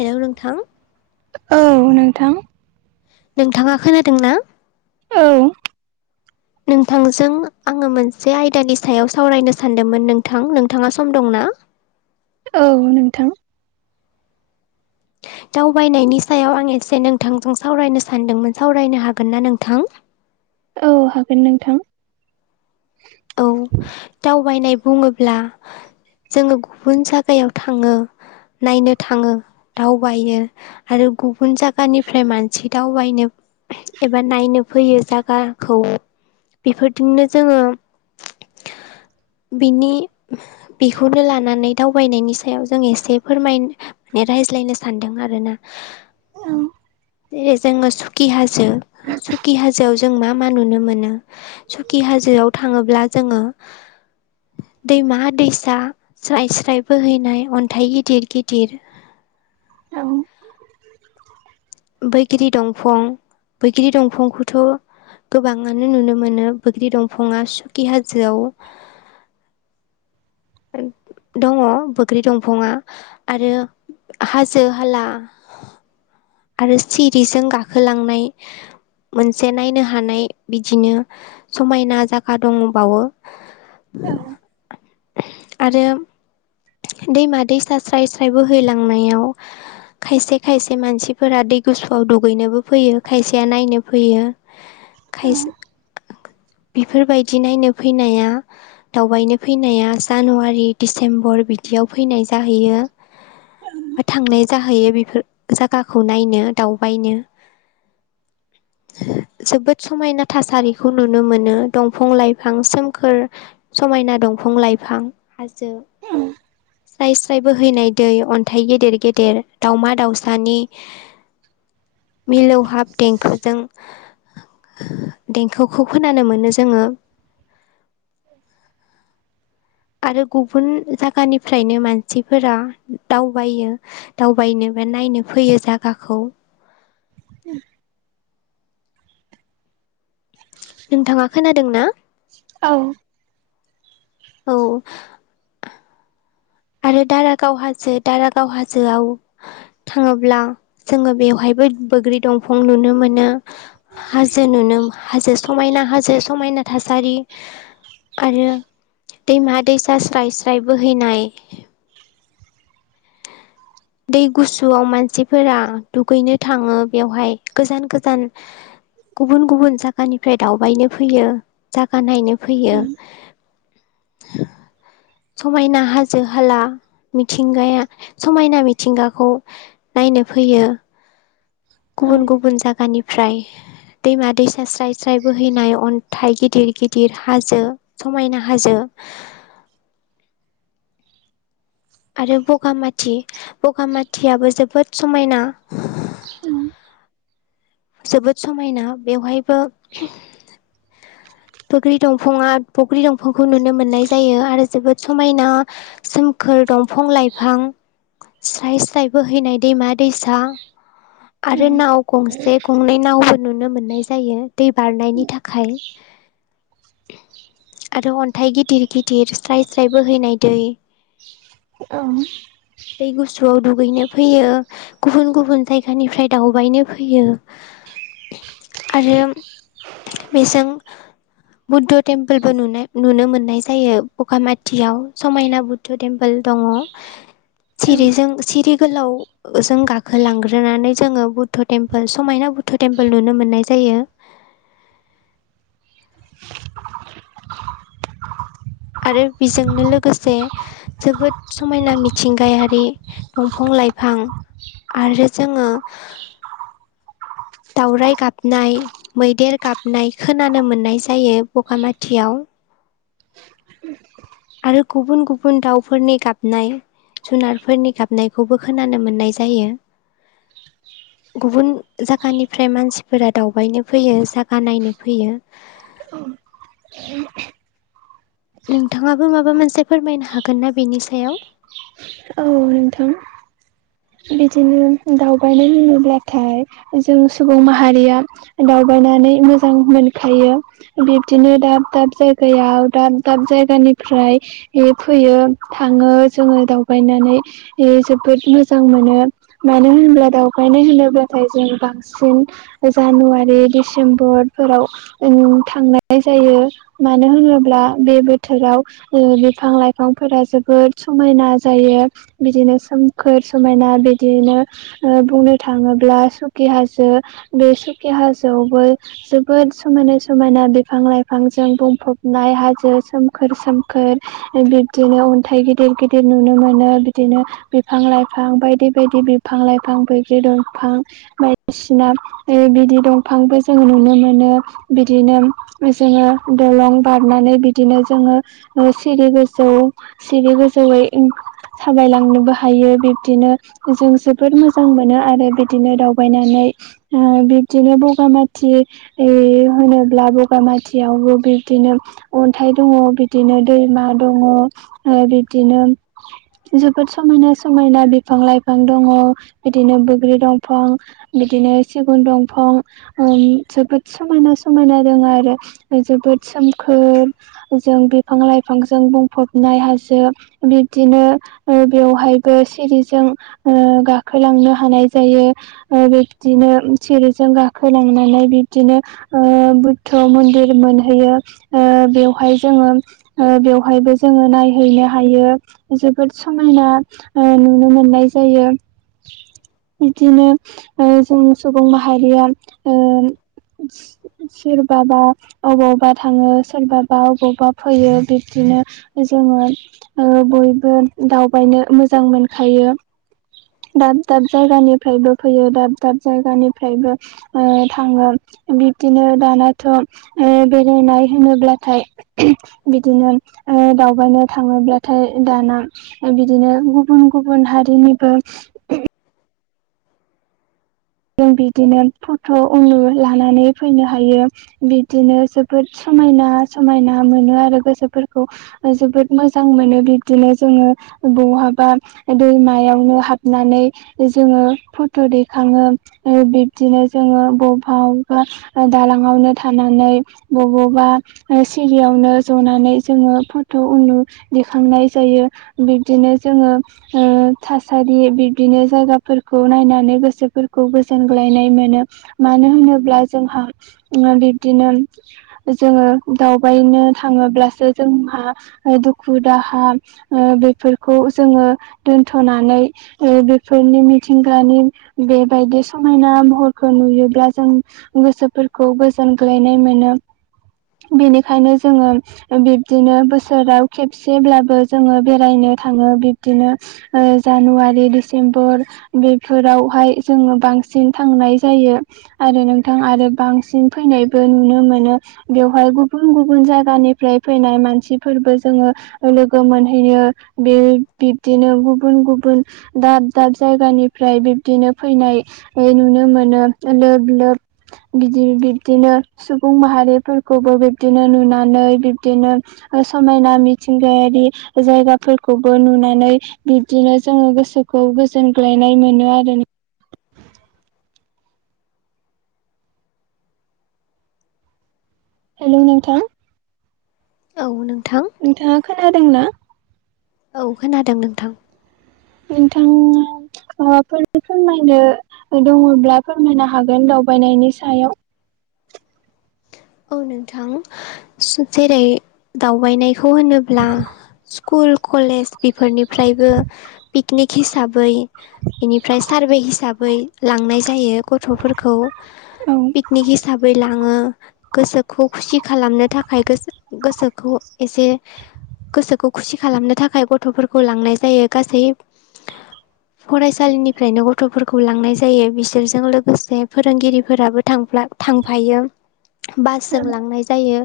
हेल' नोंथां। औ नोंथां। नोंथाङा खोनादोंना? औ। नोंथांजों आङो मोनसे आयदानि सायाव सावरायनो सानदोंमोन नोंथां नोंथाङा सम दंना? [inaudible] औ नोंथां। [inaudible] दावबायनायनि सायाव आं एसे नोंथांजों सावरायनो सानदोंमोन सावरायनो हागोन ना नोंथां? औ हागोन नोंथां। औ दावबायनाय बुङोब्ला जोङो गुबुन जायागायाव थाङो। नायनो थाङो दावबायो आरो गुबुन जायगानिफ्राय मानसि दावबायनो एबा नायनो फैयो जागाखौ बेफोरजोंनो जोङो। [inaudible] बिनि बेखौनो लानानै दावबायनायनि सायाव जों एसे फोरमाय राय ज्लायनो सानदों आरोना औ जेरै जोङो सुकि हाजो सुकि हाजोआव जों मा मा नुनो मोनो? सुकि हाजोआव थाङोब्ला जोङो दैमा दैसा स्राय स्राय बोहैनाय अन्थाइ गिदिर गिदिर [inaudible] औ बैग्रि दंफं बैग्रि दंफंखौथ' गोबाङानो नुनो मोनो बैग्रि दंफंङा सुखि हाजोआव [inaudible] दङ बोग्रि दंफंङा आरो हाजो हाला आरो सिरिजों गाखोलांनाय मोनसे नायनो हानाय बिदिनो समायना जागा दङबावो औ आरो दैमा दैसा स्राय स्राय बोहैलांनायाव खायसे खायसे मानसिफोरा दै गुसुआव दुगैनोबो फैयो खायसेया नायनो फैयो औ खायसे बेफोर बायदि नायनो फैनाया दावबायनो फैनाया जानुवारि, डिसेम्बर बिदियाव फैनाय जाहैयो। थांनाय जाहैयो बेफोर जागाखौ नायनो दावबायनो [inaudible] जोबोद समायना थासारिखौ नुनो मोनो दंफां लाइफां सोमखोर समायना दंफां लाइफां हाजो औ स्राय स्रायबो हैनाय दै अन्थाइ गेदेर गेदेर दाावमा दाउसानि मिलौहाब देंखोजों देंखोखौ खोनानो मोनो जोङो [inaudible] आरो गुबुन जायगानिफ्रायनो मानसिफोरा दावबायो दावबायनो ओफ्राय नायनो फैयो जागाखौ उ [unintelligible] नोंथाङा खोनादों ना? औ औ आरो दारागाव हाजो दारागाव हाजोआव थाङोब्ला जोङो बेवहाय बो बग्रि दंंफं नुनो मोनो हाजो नुनो मो हाजो समायना हाजो समायना थासारि आरो दैमा दैसा स्राय स्राय बोहैनाय दै गुसुआव मानसिफोरा दुगैनो थाङो बेवहाय गोजान गोजान गुबुन गुबुन जायगानिफ्राय दावबायनो फैयो जागा नायनो फैयो [inaudible] समायना हाजो हाला मिथिंगाया समायना मिथिंगाखौ नायनो नो फैयो। गुबुन गुबुन जायगानिफ्राय दैमा दैसा स्राय स्राय बोहैनाय अन गथाइ गिदिर गिदिर हाजो समायना हाजो आरो बगामाथि बगामाथियाबो जोबोद समायना जोबोद समायना बेवहायबो बुग्रि दंफंङा बग्रि दंफांखौ नुनो मोननाय जायो आरो जोबोद समायना सोमखोर दंफां लाइफां स्राय स्राय बोहैनाय दैमा दैसा आरो नाव गंसे गंनै नावबो नुनो मोननाय जायो दै बारनायनि थाखाय आरो अन्थाइ गिदिर गिदिर स्राय स्राय बोहैनाय दै ओं दै गुसुआव दुगैनो फैयो गुबुन गुबुन जायगानिफ्राय दावबायनो फैयो। आरोम बेजों बुद्ध' टेमपोलबो नुनाय नुनो मोन्नाय जायो बखामाथियाव समायना बुद्ध' थेम्पो [unintelligible] दङ' सिरिजों सिरि गोलाव जों गाखोलांग्रोनानै जोङो बुद्ध टेम्पोलस समायना बुध टेम्पोल नुनो मोननाय जायो। आरो बेजोंनो लोगोसे जोबोद समायना मिथिंगायारि दंफं [unintelligible] लाइफां आरो जोङो दावराइ गाबनाय मैदेर गाबनाय खोनानो मोननाय जायो बगामाथियाव आरो गुबुन गुबुन दाउफोरनि गाबनाय जुनारफोरनि गाबनायखौबो खोनानो मोननाय जायो। गुबुन जागानिफ्राय मानसिफोरा दावबायनो फैयो जागा नायनो फैयो। [inaudible] नोंथाङाबो माबा मोनसे फोरमायनो हागोन ना बेनि सायाव औ नोंथां बिदिनो दावबायनाय होनोब्लाथाय जों सुबुं माहारिया दाव बायनानै मोजां मोनखायो बिब्दिनो दाब दाब जागायाव दाब दाब जायगान [unintelligible] निफ्राय [unintelligible] फैयो थाङो जोङो दाउ बायनानै ए जोबोद मोजां मोनो मानो होनब्ला दावबायनाय होनोब्लाथाय जों बा बांसिन जानुवारि डिसेम्बरफोराव ओं थांनाय जायो। मानो होनोब्ला बे बोथोराव ओ बिफां- लाइफांफोरा जोबोद समायना जायो बिदिनो सोमखोर समायना बेदिनो ओ बुंनो थाङोब्ला सुकि [unintelligible] कि हाजो बे सुकि हाजोआवबो जोबोद समायनाय समायना बिफां लाइफां जा [unintelligible] बुंफबनाय हाजो सोमखोर सोमखोर ओ बिब्दिनो अन्थाइ गिदिर गिदिर नुनो मोनो बिदिनो बिफां लाइफां बायदि बायदि बिफां लाइफां बैग्रि दंफां बायदिसिना ओ बिदि दंफांबो जोङो नुनो मोनो बिदिनोम जोङो ओ दलं बारनानै बिदिनो जोङो ओ सिरि गोजौ सिरि गोजौैयै [unintelligible] थाबायलांनोबो हायो बिब्दिनो जों जोबोर मोजां मोनो आरो बेदिनो दावबायनानै ओ बिब्दिनो बगामाथि इ होनोब्ला बगामाथियावबो बिब्दि नो अन्थाइ दङ' बिदिनो दैमा दङ' ओ बिदिनो [inaudible] जोबोद समायना समायना बिफां- लाइफां दङ' बिदिनो बोग्रि दंफं बिदिन [unintelligible] [unintelligible] सिगुन दंफं ओम जोबोद समना समनाना दं आरो ओ जोबोद सोम [unintelligible] जों बिफां लाइफांजों बुंफबनाय हाजो बिब दिनो ओ बेवहायबो सिरिजों ओ गाखोलांनो हानाय जायो। ओ बिब्दिनो उम सिरिजों गाखोलांनानै बिब्दिनो ओ बुद्ध मन्दिर मो मोनहैयो ओ बेवहाय जोङोम ओ बेवहायबो जोङो नायहैनो हायो। जोबोद समायना ओ नुनो मोननाय जायो। इदिनो ओ जों सुबुं माहारियाम ओ सोरबाबा अबावबा थाङो सोरबाबा अबावबा फैयो बिब्दिनो ओज जोङो ओ बयबो दावबायनो मोजां मोनखायो दाब दाब जायगानिफ्रायबो फैयो दाब दाब जायगानिफ्रायबो ओ थाङो बिब्दिनो दानाथ' ओ बेरायनाय होनोब्लाथाय बिदिनो ओ दावबायनो थाङोब्लाथाय दाना ओ बिदिनो गुबुन गुबुन हारिनिबो [unintelligible] जों बिदिनो फटह उनुर लानानै फैनो हायो बिदिनो जोबोद स समायना समायना मोनो आरो गोसोफोरखौ ओ जोबोद मोजां मोनो बिब्दिनो जोङो बहाबा दैमायावनो हाबनानै जोङो फटह' दैखाङो। बिब्दिनो जोङो बबेबावबा दालाांावनो थानानै बबावयावबा सिरियावनो जनानै जोङो फटह' दैेखांनाय जायो। बिदिनो जोङो थासारि बिब्दिनो जायगाफोरखौ नायनानै गोसो खौ गोजोनग्लायनाय मोनो मानो होनोब्ला जोंहा बिब्दिनो जो दावबायनो थाङोब्लासो जोंहा दुखु दाहा ओ जोङो दोनथनानै बेफोरनि मिथिंगानि बे बायदि समायना महरखौ नुयोब्ला जों गोसोफोरखौ गोजोनग्लैनाय मोनो बेनिखायनो जोङो बिबदिनो बोसोराव खेबसेब्लाबो जोङो बेरायनो बिनो जानुवारि सेम्ब बेफोरावहाय जोङो बांसिन थांनाय जायो आरो नोंथां आरो बांसिन फैनायबो नुनो मोनो बेवहाय गुबुन गुबुन जायगानिफ्राय फैनाय मानसिफोरबो जोङो लोगो मोनहैनो बिब्दिनो गुबुन गुबुन दाब दाब जायगानिफ्राय बिबदिनो फैनाय नुनो मोनो लोब लोब बिदि बिब्दिनो सुबुं माहारिफोरखौबो बिब्दिनो नुनानै बिब्दिनो समायना मिथिंगायारि जायगाफोरखौबो नुनानै बि्दिनो जोङो गोसो खौ गोजोनग्लायनाय मोनो आरो हेलौ नोंथां औ नों नोंथाङा खोनादोंना औ खोनादों नोंथां? नोंथां फोर फोरमायनो दङब्ला फोरमायनो हागोन दावबायनायनि सायाव [inaudible] औ नोंथां जेरै दावबायनायखौ होनोब्ला स्कुल कलेज बेफोरनिफ्रायबो पिकनिक हिसाबै बेनिफ्राय सारभे हिसाबै लांनाय जायो गथ'फोरखौ औ पिकनिक हिसाबै लाङो। गोसोखौ खुसि खालामनो थाखाय गोसो गोसोखौ एसे गोसोखौ खुसि खालामनो थाखाय गथ'फोरखौ लांनाय जायो गासै फरायसालिनिफ्रायनो गथ'फोरखौ लांनाय जायो बिसोरजों लोगोसे फोरोंगिरिफोराबो थांफ्ला थांफायो बासजों लांनाय जायो।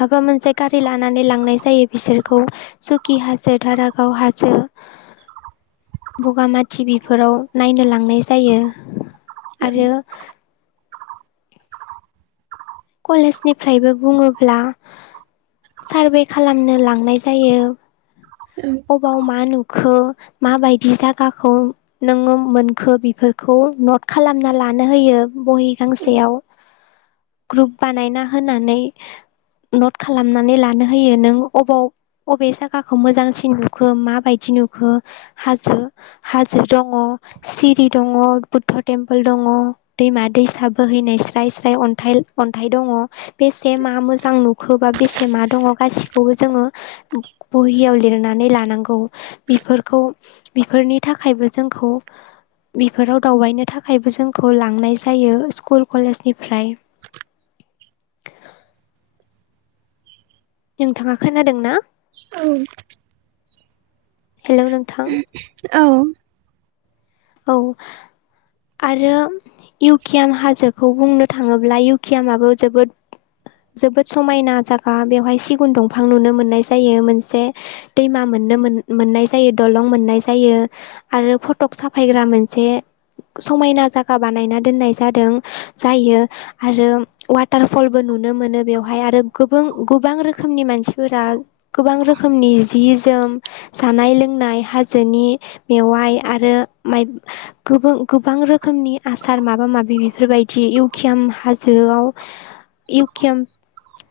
माबा मोनसे गारि लानानै लांनाय जायो बिसोरखौ सुकि हाजो दधारागाव हासो बगामाटि बिफोराव नायनो लांनाय जायो। आरो कलेजनिफ्रायबो बुङोब्ला सारभे खालामनो लांनाय जायो अबाव मा नुखो माबायदि जागाखौ नोङो मोनखो बेफोरखौ नट खालामना लानो होयो। बहि गांसेयाव ग्रुप बानायना होनानै नट खालामनानै लानो होयो नों अबाव अबे साखाखौ मोजांसिन नुखो माबायदि नुखो हाजो हाजो दङ सिरि दङ बुद्ध टेम्पोल दङ। अ दैमा दैसा बोहैनाय स्राय स्राय अन्थाइ अन्थाइ दङ बेसे मा मोजां नुखोबा बेसे मा दङ गासिखौबो जोङो बहियाव लिरनानै लानांगौ बेफोरखौ बेफोरनि थाखायबो जोंखौ बेफोराव दावबायनो थाखायबो जोंखौ लांनाय जायो स्कुल कलेजनिफ्राय नोंथाङा खोनादों ना? औ हेल' नोंथां। औ औ आरो इउकियाम हाजोखौ बुंनो थांङोब्ला इउकियामाबो जोबोद जोबोद समायना जायगा बेवहाय सिगुन दंफां नुनो मोननाय जायो मोनसे दैमा मो- नुनो मोननाय जायो दलं मोननाय जायो आरो फटक साफायग्रा मोनसे समायना जायगा बानायना दोननाय जादों जायो आरो वाटारफलबो नुनो मोनो बेवहाय आरो गोबों गोबां रोखोमनि मानसिफोरा गोबां रोखोमनि जि जोम जानाय लोंनाय हाजोनि मेवाइ आरो माइक गोबां गोबां रोखोमनि आसार माबा माबि बेफोरबायदि इउकियाम हाजो इउकियाम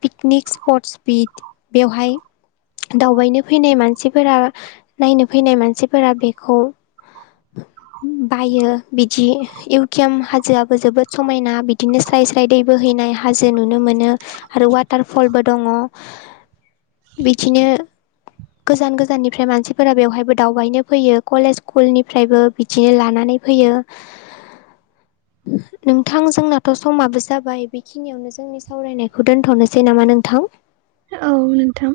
पिकनिक स्पटस बि बेवहाय दावबायनो फैनाय मानसिफोरा नायनो फैनाय मानसिफोरा बेखौ [inaudible] बायो बिदि इउकिएम हाजोआबो जोबोद समायना बिदिनो स्राय स्राय दैबो हैनाय हाजो नुनो मोनो आरो वाटार फलबो दंङ बिदिनो गोजान गोजाननिफ्राय मानसिफोरा बेवहायबो दावबायनो फैयो कलेज स्कुलनि फ्रायबो बिदिनो लानानै फैयो। नोंथां जोंनाथ' समाबो जाबाय बेखिनियावनो जोंनि सावरायनायखौ दोन्थ'नोसै नामा नोंथां [inaudible] औ नोंथां।